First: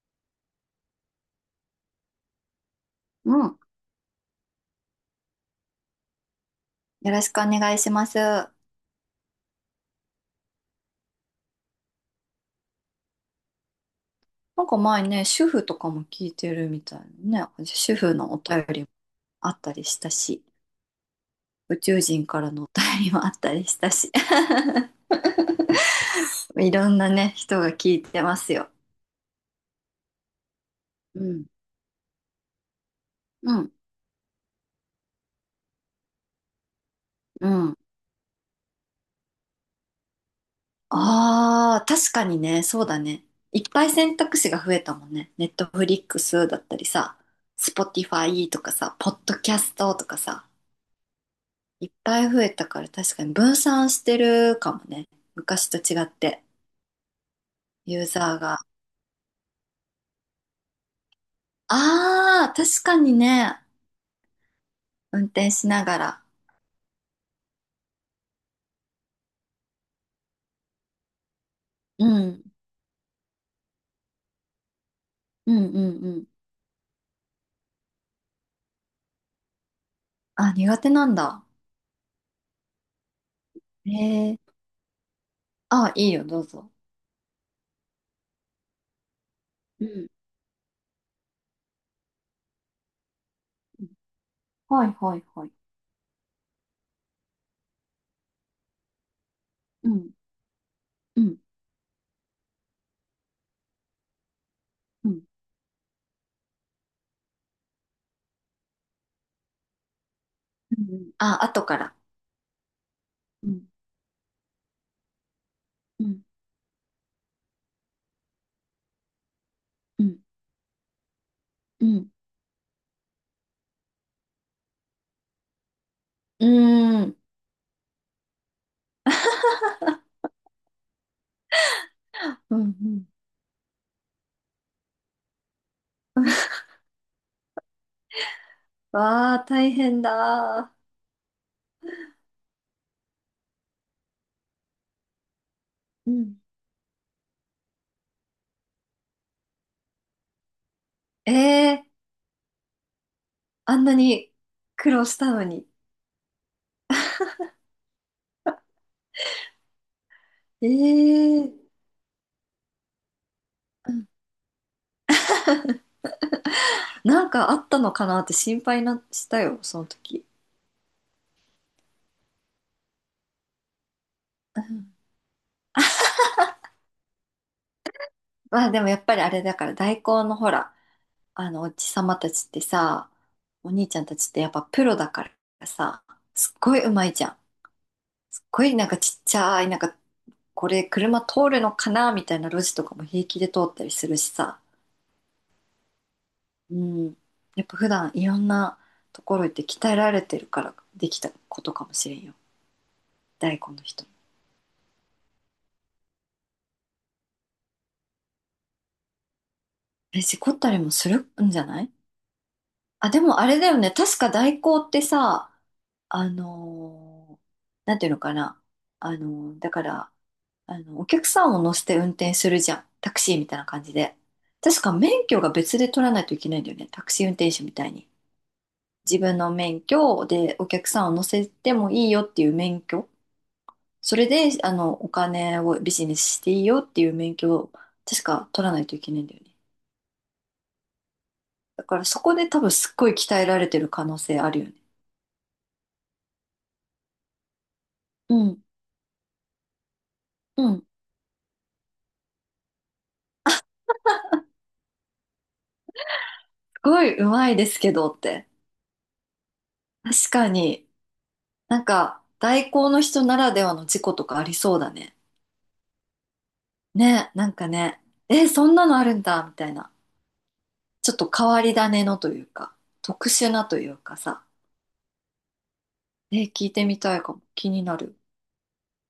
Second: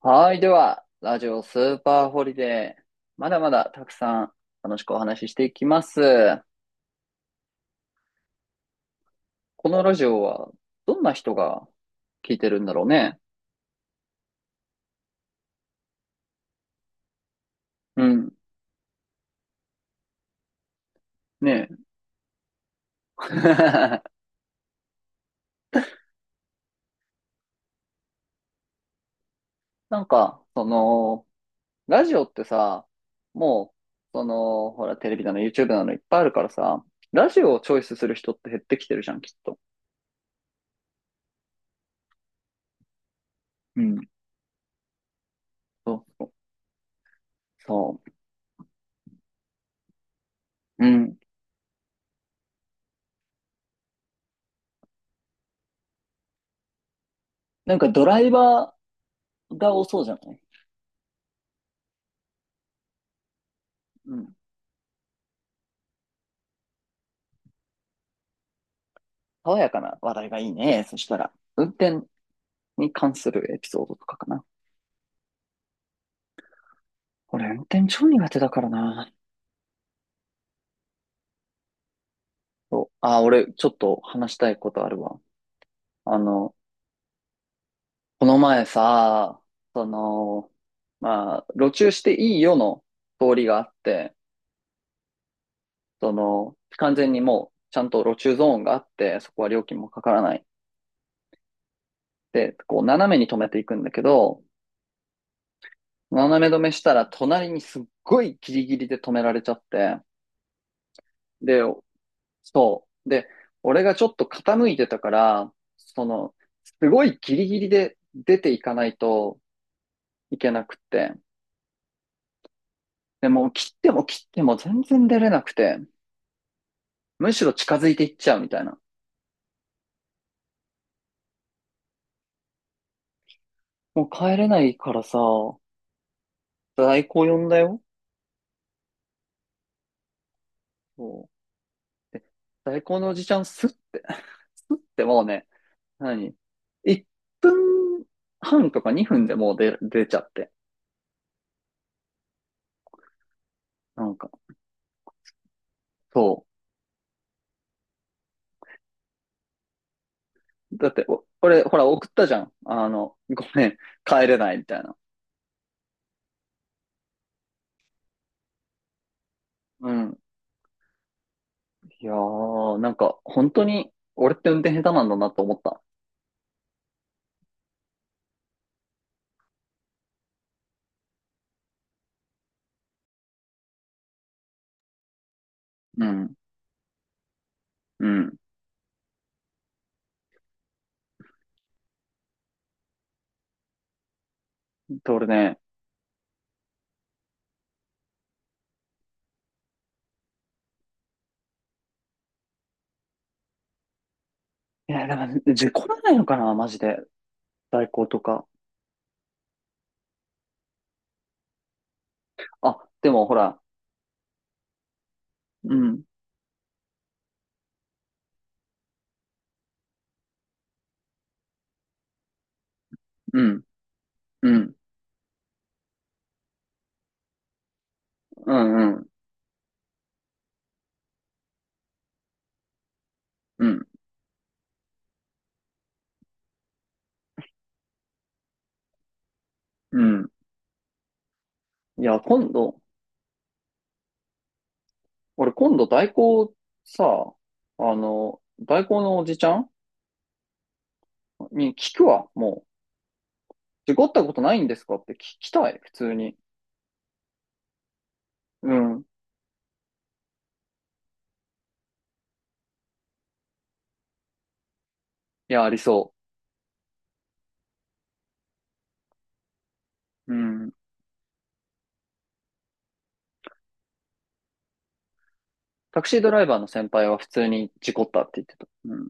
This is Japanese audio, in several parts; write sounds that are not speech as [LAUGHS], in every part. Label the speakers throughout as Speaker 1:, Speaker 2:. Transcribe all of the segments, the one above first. Speaker 1: はい。では、ラジオスーパーホリデー。ま
Speaker 2: う
Speaker 1: だま
Speaker 2: ん。
Speaker 1: だたくさん楽しくお話ししていきます。
Speaker 2: よろしくお願いします。な
Speaker 1: このラジオはどんな人が聞いてるんだろうね。
Speaker 2: んか前ね、主婦とかも聞いてるみたいなね。主
Speaker 1: う
Speaker 2: 婦
Speaker 1: ん。
Speaker 2: のお便りもあったりしたし、
Speaker 1: ねえ。
Speaker 2: 宇宙人からのお便りもあったりしたし。
Speaker 1: [LAUGHS]
Speaker 2: [LAUGHS] いろんなね、人が聞いてますよ。
Speaker 1: なんか、
Speaker 2: うん。
Speaker 1: ラジオってさ、
Speaker 2: うん。
Speaker 1: もう、ほら、テレビなの、YouTube なのいっぱいあるからさ、ラジ
Speaker 2: う
Speaker 1: オをチ
Speaker 2: ん。
Speaker 1: ョイスする人って減ってきてるじゃん、きっと。
Speaker 2: ああ、確かにね、そうだね。いっ
Speaker 1: う
Speaker 2: ぱい
Speaker 1: ん。
Speaker 2: 選択肢が増えたもんね。ネットフ
Speaker 1: そ
Speaker 2: リ
Speaker 1: う
Speaker 2: ック
Speaker 1: そう。
Speaker 2: スだったりさ、スポ
Speaker 1: そ
Speaker 2: ティファイとかさ、ポッドキャストとかさ。
Speaker 1: う。うん。
Speaker 2: いっぱい増えたから確かに分散してるかもね。昔と違って、
Speaker 1: なんか
Speaker 2: ユ
Speaker 1: ド
Speaker 2: ー
Speaker 1: ライ
Speaker 2: ザーが。
Speaker 1: バーが多そうじゃない？
Speaker 2: ああ、確かにね。
Speaker 1: うん。
Speaker 2: 運転しながら。
Speaker 1: 爽やかな話題がいいね。そしたら、運転
Speaker 2: うん。
Speaker 1: に関するエピソードとかかな。
Speaker 2: うんうんうん。
Speaker 1: 俺、運転超苦手だからな。
Speaker 2: あ、苦手なんだ。
Speaker 1: そう。あ、俺、ちょっと
Speaker 2: へ
Speaker 1: 話し
Speaker 2: え。
Speaker 1: たいことあるわ。
Speaker 2: あ、いい
Speaker 1: あ
Speaker 2: よ、どう
Speaker 1: の、
Speaker 2: ぞ。
Speaker 1: この前さ、
Speaker 2: う
Speaker 1: そ
Speaker 2: ん。
Speaker 1: の、まあ、路中していいよの通りがあって、
Speaker 2: はいはいはい。
Speaker 1: 完全にもう、ちゃんと路中ゾーンがあって、そこは料金も
Speaker 2: う
Speaker 1: か
Speaker 2: ん。
Speaker 1: からない。
Speaker 2: うん。
Speaker 1: で、こう、斜めに止めていくんだけど、
Speaker 2: うん。
Speaker 1: 斜め止めしたら、隣にすっごいギリギリで止められちゃって、
Speaker 2: うん。あ、
Speaker 1: で、
Speaker 2: 後から。
Speaker 1: そう。で、
Speaker 2: うん。
Speaker 1: 俺がちょっと傾いてたから、
Speaker 2: うん。
Speaker 1: すごいギリギリで出ていかないと
Speaker 2: うん。
Speaker 1: いけなくって。
Speaker 2: うん。
Speaker 1: でもう切っても切っても全然出れなくて、
Speaker 2: うーん。
Speaker 1: むしろ近づいていっちゃうみたいな。
Speaker 2: うん。うん
Speaker 1: もう帰れないからさ、
Speaker 2: [LAUGHS]
Speaker 1: 代行呼んだよ。
Speaker 2: わあ、大変だ。
Speaker 1: そう。で、代行のおじちゃんスッて、[LAUGHS] スッてもうね、
Speaker 2: う
Speaker 1: 何？
Speaker 2: ん。
Speaker 1: 1 分半とか2分でもう出ちゃって。
Speaker 2: ええ、あんな
Speaker 1: なんか、
Speaker 2: に苦労したのに。
Speaker 1: そう。
Speaker 2: え
Speaker 1: だって、俺、
Speaker 2: え。
Speaker 1: ほら、送ったじゃん。ごめん、
Speaker 2: うん。
Speaker 1: 帰れないみたいな。
Speaker 2: なんかあったのかなって心配な、したよ、その
Speaker 1: うん。
Speaker 2: 時。
Speaker 1: いやー、なんか、本当に、俺って運
Speaker 2: う
Speaker 1: 転下手
Speaker 2: ん。
Speaker 1: なんだなと思った。
Speaker 2: まあでもやっぱりあれだから代行のほら、あのおじさまたちってさ、お兄ちゃんたちってやっぱプロだからさ、
Speaker 1: うん。
Speaker 2: すっごいうまいじゃん。
Speaker 1: うん。
Speaker 2: すっごいなんかちっちゃい、なんかこれ車通るのかなみたいな路地とかも平気で通ったりするしさ。
Speaker 1: で、俺ね、
Speaker 2: うん。やっぱ普段いろんなところ行って鍛えられてるからできたことかもしれんよ。大根の人も。
Speaker 1: いや、でも、事故らないのかな、マジで。代行とか。
Speaker 2: え、事故ったりもするんじゃない？
Speaker 1: あ、で
Speaker 2: あ、で
Speaker 1: も、ほ
Speaker 2: もあ
Speaker 1: ら、
Speaker 2: れだよね。確か代行ってさ、
Speaker 1: うん、
Speaker 2: あのーなんていうのかな。だから、お客さんを乗せて運転するじゃん。タクシー
Speaker 1: う
Speaker 2: みたい
Speaker 1: ん、
Speaker 2: な感じで。
Speaker 1: うん、
Speaker 2: 確か免許が別で取らないといけないんだよね。タクシー運転手みたいに。
Speaker 1: うん、うん、
Speaker 2: 自分の免許でお客さんを乗せてもいいよっていう免許。
Speaker 1: うん、
Speaker 2: それで、お金をビジネスしていいよっていう免許を確か取らないといけないんだよね。
Speaker 1: うん。
Speaker 2: だか
Speaker 1: い
Speaker 2: らそ
Speaker 1: や、
Speaker 2: こで多分すっごい鍛えられてる可能性あるよね。
Speaker 1: 俺、今度、代行、さ、
Speaker 2: うん。
Speaker 1: 代行のおじちゃん
Speaker 2: うん
Speaker 1: に聞くわ、もう。事故ったことないんですかって聞きたい、普通に。
Speaker 2: ごいうまいですけどって。
Speaker 1: うん。
Speaker 2: 確かに、なんか、代行の人ならではの事故とかありそうだね。
Speaker 1: いや、ありそ
Speaker 2: ね、なんかね、え、そんなのあるんだ、みたいな。
Speaker 1: う。うん。
Speaker 2: ちょっと変わり種のというか、特殊なというかさ。
Speaker 1: タクシードラ
Speaker 2: え、
Speaker 1: イバー
Speaker 2: 聞
Speaker 1: の
Speaker 2: いて
Speaker 1: 先
Speaker 2: み
Speaker 1: 輩は
Speaker 2: たい
Speaker 1: 普
Speaker 2: かも。
Speaker 1: 通
Speaker 2: 気
Speaker 1: に
Speaker 2: に
Speaker 1: 事
Speaker 2: な
Speaker 1: 故っ
Speaker 2: る。
Speaker 1: たって言ってた。うん。い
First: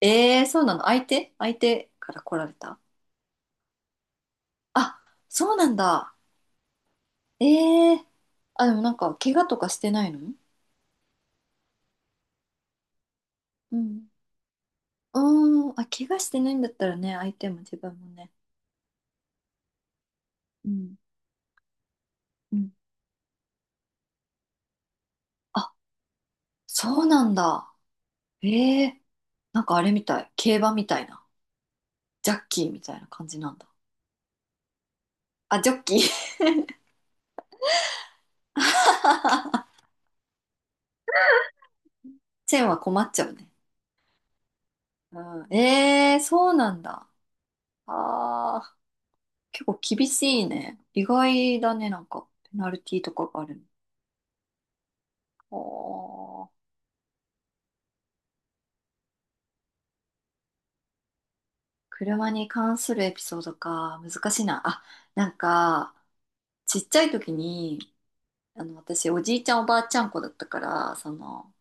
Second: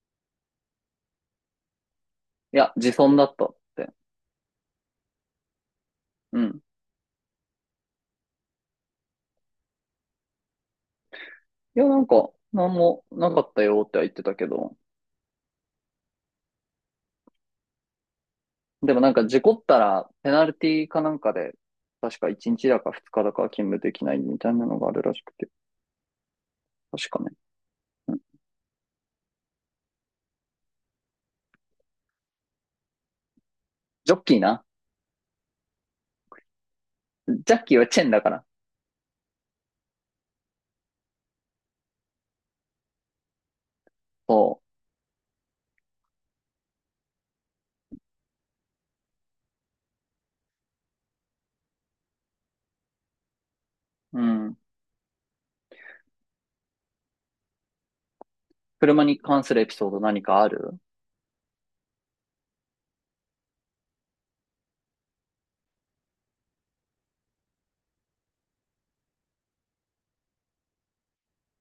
Speaker 2: えー、そうなの？相手から来られ
Speaker 1: や、
Speaker 2: た？
Speaker 1: 自損だったって。
Speaker 2: あ、そうなんだ。
Speaker 1: うん。
Speaker 2: えー、あ、でもなんか、怪我とかしてないの？
Speaker 1: いや、なんか、なんもなかった
Speaker 2: う
Speaker 1: よって
Speaker 2: ん。
Speaker 1: は言ってたけど。
Speaker 2: うーん、あ、怪我してないんだったらね、相手も自分もね。
Speaker 1: でもなんか事故ったら、ペナル
Speaker 2: う
Speaker 1: ティ
Speaker 2: ん。
Speaker 1: かなんかで、確か1
Speaker 2: う
Speaker 1: 日
Speaker 2: ん。
Speaker 1: だか2日だか勤務できないみたいなのがあるらしくて。
Speaker 2: あ、そう
Speaker 1: 確か
Speaker 2: なん
Speaker 1: ね。
Speaker 2: だ。
Speaker 1: うん。
Speaker 2: ええ、なんかあれみたい。競馬みたいな。ジャッキーみたいな感じなんだ。
Speaker 1: ジョッキーな。
Speaker 2: あ、ジョッキー。
Speaker 1: ジャッキーはチェンだから。
Speaker 2: [LAUGHS] チェーンは困っちゃうね。
Speaker 1: そ
Speaker 2: うん。ええ、そうなんだ。ああ、結構厳しいね。意外だね、なんか。ペナルティーとかがある
Speaker 1: う。うん。
Speaker 2: の。おー、
Speaker 1: 車に関するエピソード何かある？
Speaker 2: 車に関するエピソードか。難しいな。あ、なんか、ちっちゃい時に、私、おじいちゃんおばあちゃん子だったから、その、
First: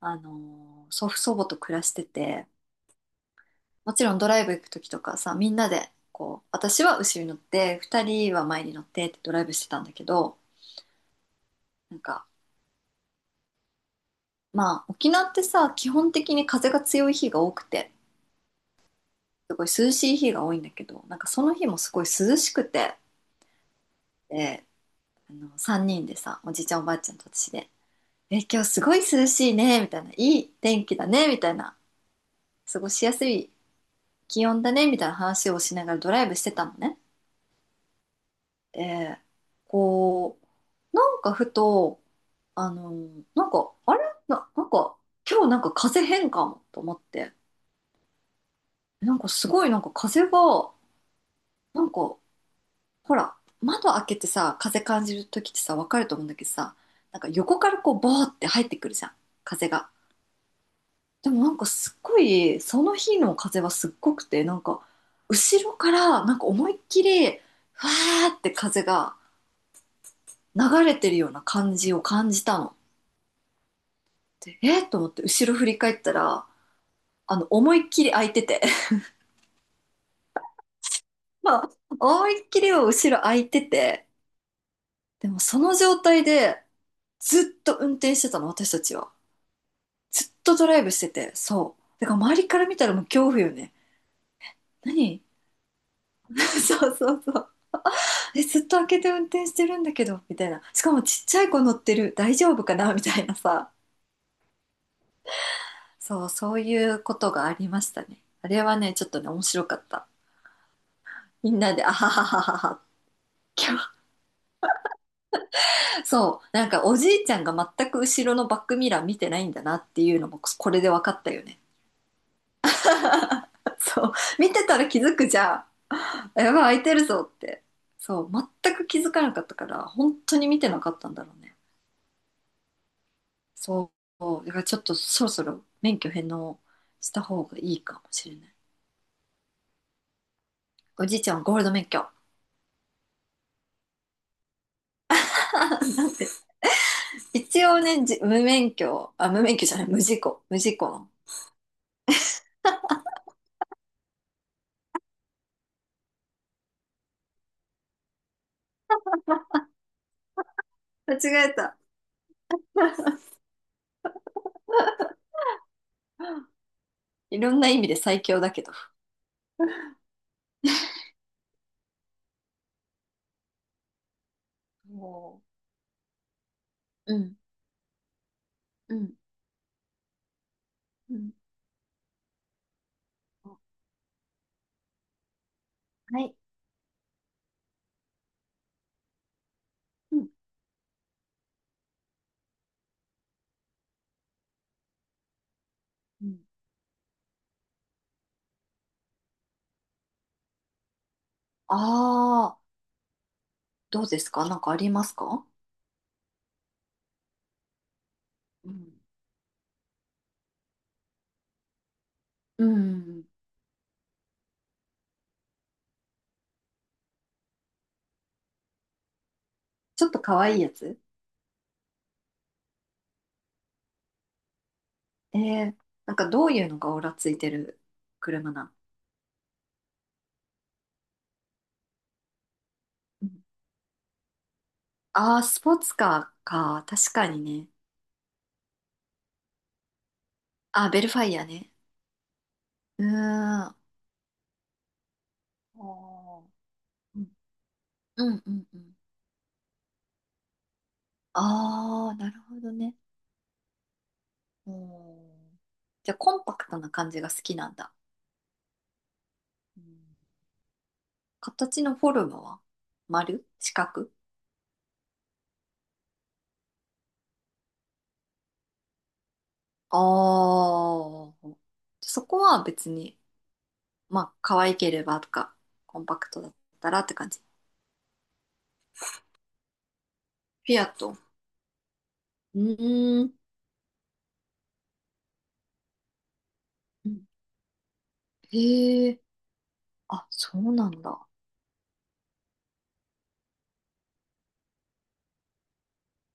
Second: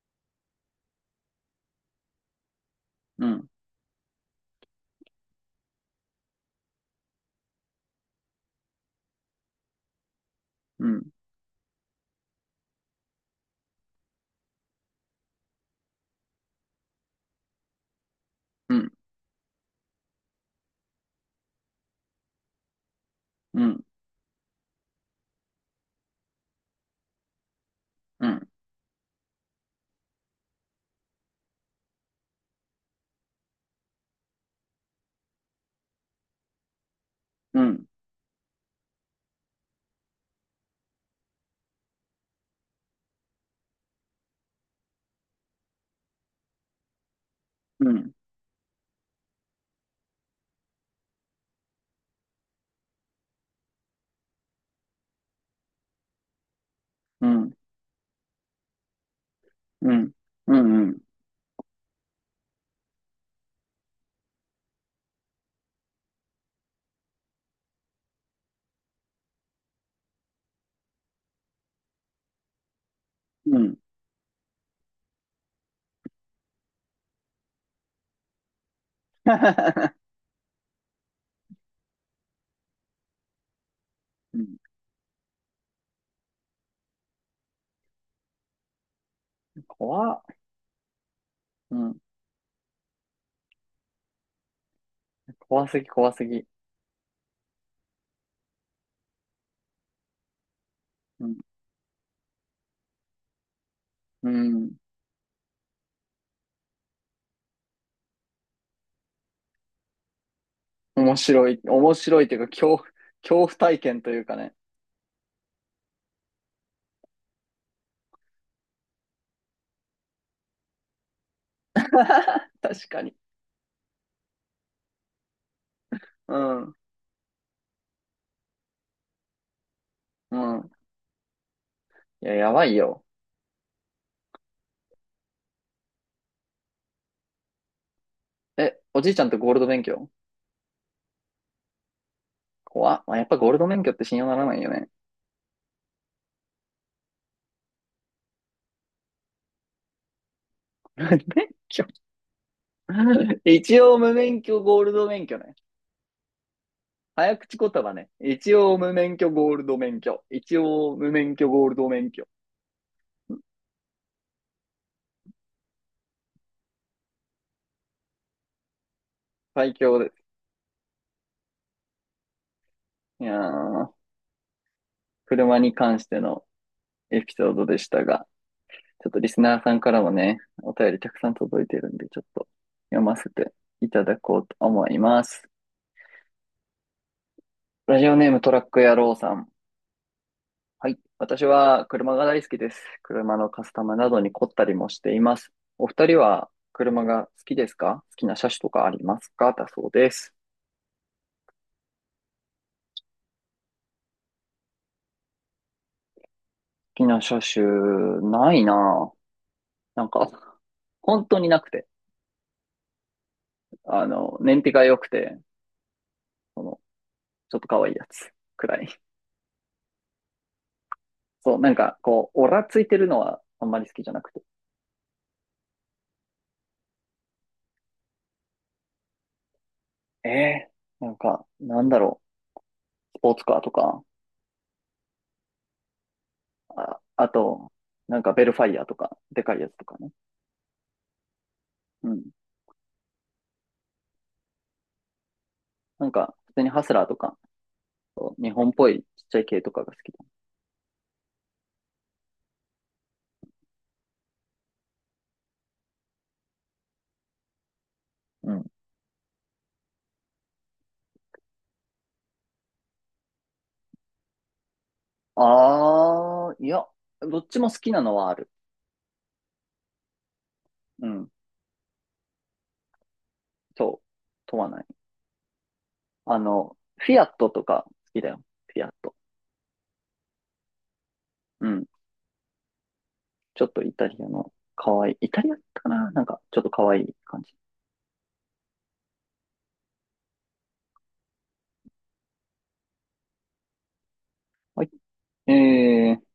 Speaker 2: 祖父祖母と暮らしてて、
Speaker 1: うん。
Speaker 2: もちろんドライブ行く時とかさ、みんなで、こう、私は後ろに乗って、二人は前に乗ってってドライブしてたんだけど、
Speaker 1: うん。
Speaker 2: なんか、まあ、沖縄ってさ、基本的に風が強い日が多くて、
Speaker 1: うん。
Speaker 2: すごい涼しい日が多いんだけど、なんかその日もすごい涼しくて、
Speaker 1: うん。
Speaker 2: で、三人でさ、おじいちゃんおばあちゃんと私で、
Speaker 1: う
Speaker 2: え、
Speaker 1: ん。
Speaker 2: 今日すごい涼しいね、みたいな、いい天気だね、みたいな、過ごしやすい気温だね、みたいな話をしながらドライブしてたのね。
Speaker 1: うん。
Speaker 2: で、こう、なんかふと、なんか、あれな、なんか、今日なんか風邪変かもと思って、
Speaker 1: うん。
Speaker 2: なんかすごいなんか風が、なんか、ほら、窓開けてさ、風感じるときってさ、わかると思うんだけどさ、なん
Speaker 1: う
Speaker 2: か
Speaker 1: ん。
Speaker 2: 横からこう、ボーって入ってくるじゃん、風が。
Speaker 1: うん。うん。うん。
Speaker 2: でもなんかすっごい、その日の風はすっごくて、なんか、後ろからなんか思いっきり、わーって風が流れてるような感じを感じたの。
Speaker 1: うん
Speaker 2: で、えーと思って後ろ振り返ったら、思いっきり開いてて。まあ、思いっきりは後ろ空いてて、
Speaker 1: うん、
Speaker 2: でもその状態でずっと運転してたの、私たちは。
Speaker 1: 怖
Speaker 2: ずっ
Speaker 1: っ、
Speaker 2: とドライブしてて、
Speaker 1: う
Speaker 2: そう。
Speaker 1: ん、
Speaker 2: だから周りから見たらもう恐怖よね。何
Speaker 1: 怖すぎ、怖すぎ。
Speaker 2: [LAUGHS] そうそうそう。え、ずっと開けて運転してるんだけど、みたいな。しかもちっ
Speaker 1: うん、
Speaker 2: ちゃい子乗ってる、大丈夫かなみたいなさ。
Speaker 1: うん、
Speaker 2: そう、そういうことがありましたね。あれはね、ちょっとね、面白かった。
Speaker 1: 面白
Speaker 2: み
Speaker 1: い、
Speaker 2: んなで、あ
Speaker 1: 面
Speaker 2: は
Speaker 1: 白
Speaker 2: は
Speaker 1: いという
Speaker 2: は
Speaker 1: か、
Speaker 2: は
Speaker 1: 恐怖、
Speaker 2: は、
Speaker 1: 恐怖体
Speaker 2: 今
Speaker 1: 験というかね。
Speaker 2: そう、なんかおじいちゃんが全く後ろのバックミラー見てないんだなっていうのもこれで分かったよね。
Speaker 1: [LAUGHS] 確かに。
Speaker 2: [LAUGHS] そう、見てたら気づくじゃ
Speaker 1: う
Speaker 2: ん。やばい、空
Speaker 1: ん、
Speaker 2: いてるぞって。そう、全く気づかなかったから、本当
Speaker 1: う
Speaker 2: に見て
Speaker 1: ん。
Speaker 2: なかったんだろうね。
Speaker 1: いや、やばいよ。
Speaker 2: そう、だからちょっとそろそろ免許返納した方がいいかもしれない。
Speaker 1: え、おじいちゃんとゴールド免許？
Speaker 2: おじいちゃんはゴールド免許。
Speaker 1: 怖っ。まあ、やっぱゴールド免許って信用ならないよね。
Speaker 2: [LAUGHS] なんて、一応ね、じ無免許、あ、無免許じゃない、無事故、の。
Speaker 1: [LAUGHS] 免許一応無免許ゴールド免許ね。早口言葉ね。一応無免許ゴールド免許。一応無
Speaker 2: 間
Speaker 1: 免許
Speaker 2: 違え
Speaker 1: ゴール
Speaker 2: た。
Speaker 1: ド免許。
Speaker 2: [LAUGHS] いろんな意味で最強だけど。
Speaker 1: 最強です。いやー、
Speaker 2: も
Speaker 1: 車に関しての
Speaker 2: う
Speaker 1: エピ
Speaker 2: ん、
Speaker 1: ソードでしたが、
Speaker 2: う
Speaker 1: ちょっ
Speaker 2: ん、
Speaker 1: とリスナーさんからもね、お便りた
Speaker 2: う
Speaker 1: くさ
Speaker 2: ん。
Speaker 1: ん届いてるんで、ちょっと読ませ
Speaker 2: う、
Speaker 1: て
Speaker 2: あ、
Speaker 1: いただこうと思います。
Speaker 2: はい。
Speaker 1: ラジオネームトラック野郎さん。
Speaker 2: うん、
Speaker 1: はい。私は車が大好きです。車のカスタムなどに凝ったりもしています。お二人
Speaker 2: うん。
Speaker 1: は車が好きですか？好きな車種とかありますか？だそうです。
Speaker 2: ああ、どうですか？なんかありますか？
Speaker 1: 好きな車種、ない
Speaker 2: うん。
Speaker 1: なぁ。なんか、本当になくて。
Speaker 2: うん。
Speaker 1: 燃費が良くて、その、ちょっと可愛いやつくらい。
Speaker 2: ちょっと可愛いやつ？
Speaker 1: そう、なんか、こう、オラついてるのはあんまり好きじゃなくて。
Speaker 2: えー、なんかどういうのがオラついてる車なん？
Speaker 1: えなんか、なんだろう、ス
Speaker 2: う
Speaker 1: ポー
Speaker 2: ん。
Speaker 1: ツカーとか、
Speaker 2: ああー、スポーツカーか。
Speaker 1: あ、
Speaker 2: 確か
Speaker 1: あ
Speaker 2: にね。
Speaker 1: と、なんかベルファイアとか、でかいやつとかね。
Speaker 2: あ、ベルファイアね。
Speaker 1: うん。
Speaker 2: うーん。あ
Speaker 1: なんか、
Speaker 2: ー。
Speaker 1: 普通にハスラーと
Speaker 2: うん、
Speaker 1: か、
Speaker 2: う
Speaker 1: そう
Speaker 2: ん、
Speaker 1: 日
Speaker 2: うん。
Speaker 1: 本っ
Speaker 2: う
Speaker 1: ぽ
Speaker 2: ん。
Speaker 1: いちっちゃい系とかが好きだ。
Speaker 2: ああ、なるほどね。うん。じゃあ、コンパクトな感じが好きなんだ。
Speaker 1: うん。
Speaker 2: うん。形のフォルムは丸四角？
Speaker 1: あー、いや、どっちも好きなのはある。
Speaker 2: ああ
Speaker 1: うん。
Speaker 2: ー。そこは別に、
Speaker 1: そう。
Speaker 2: まあ、可
Speaker 1: 問わ
Speaker 2: 愛
Speaker 1: ない。
Speaker 2: ければとか、コンパクトだったらっ
Speaker 1: フ
Speaker 2: て
Speaker 1: ィア
Speaker 2: 感
Speaker 1: ッ
Speaker 2: じ。フ
Speaker 1: トとか好きだよ。フィアット。
Speaker 2: ィアット。
Speaker 1: うん。
Speaker 2: うーん。
Speaker 1: ちょっとイタリアの可愛い。イタリアだったかななんか、ちょっと可愛
Speaker 2: う
Speaker 1: い
Speaker 2: ん。
Speaker 1: 感じ。
Speaker 2: へえ。あ、そうなんだ。
Speaker 1: はい。えー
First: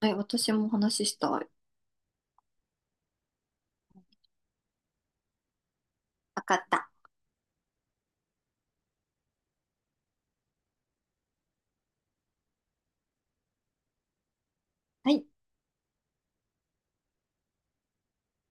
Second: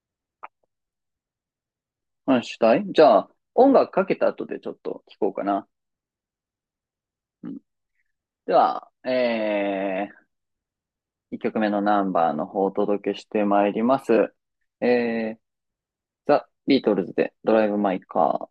Speaker 2: はい、私もお話ししたい。わ
Speaker 1: 話したい？じゃあ、音楽かけた後でちょっと聞こうかな。
Speaker 2: かった。
Speaker 1: うん、では、1曲目のナンバーの方をお届けしてまいります。
Speaker 2: はい。
Speaker 1: えー、ザ・ビートルズでドライブ・マイ・カー。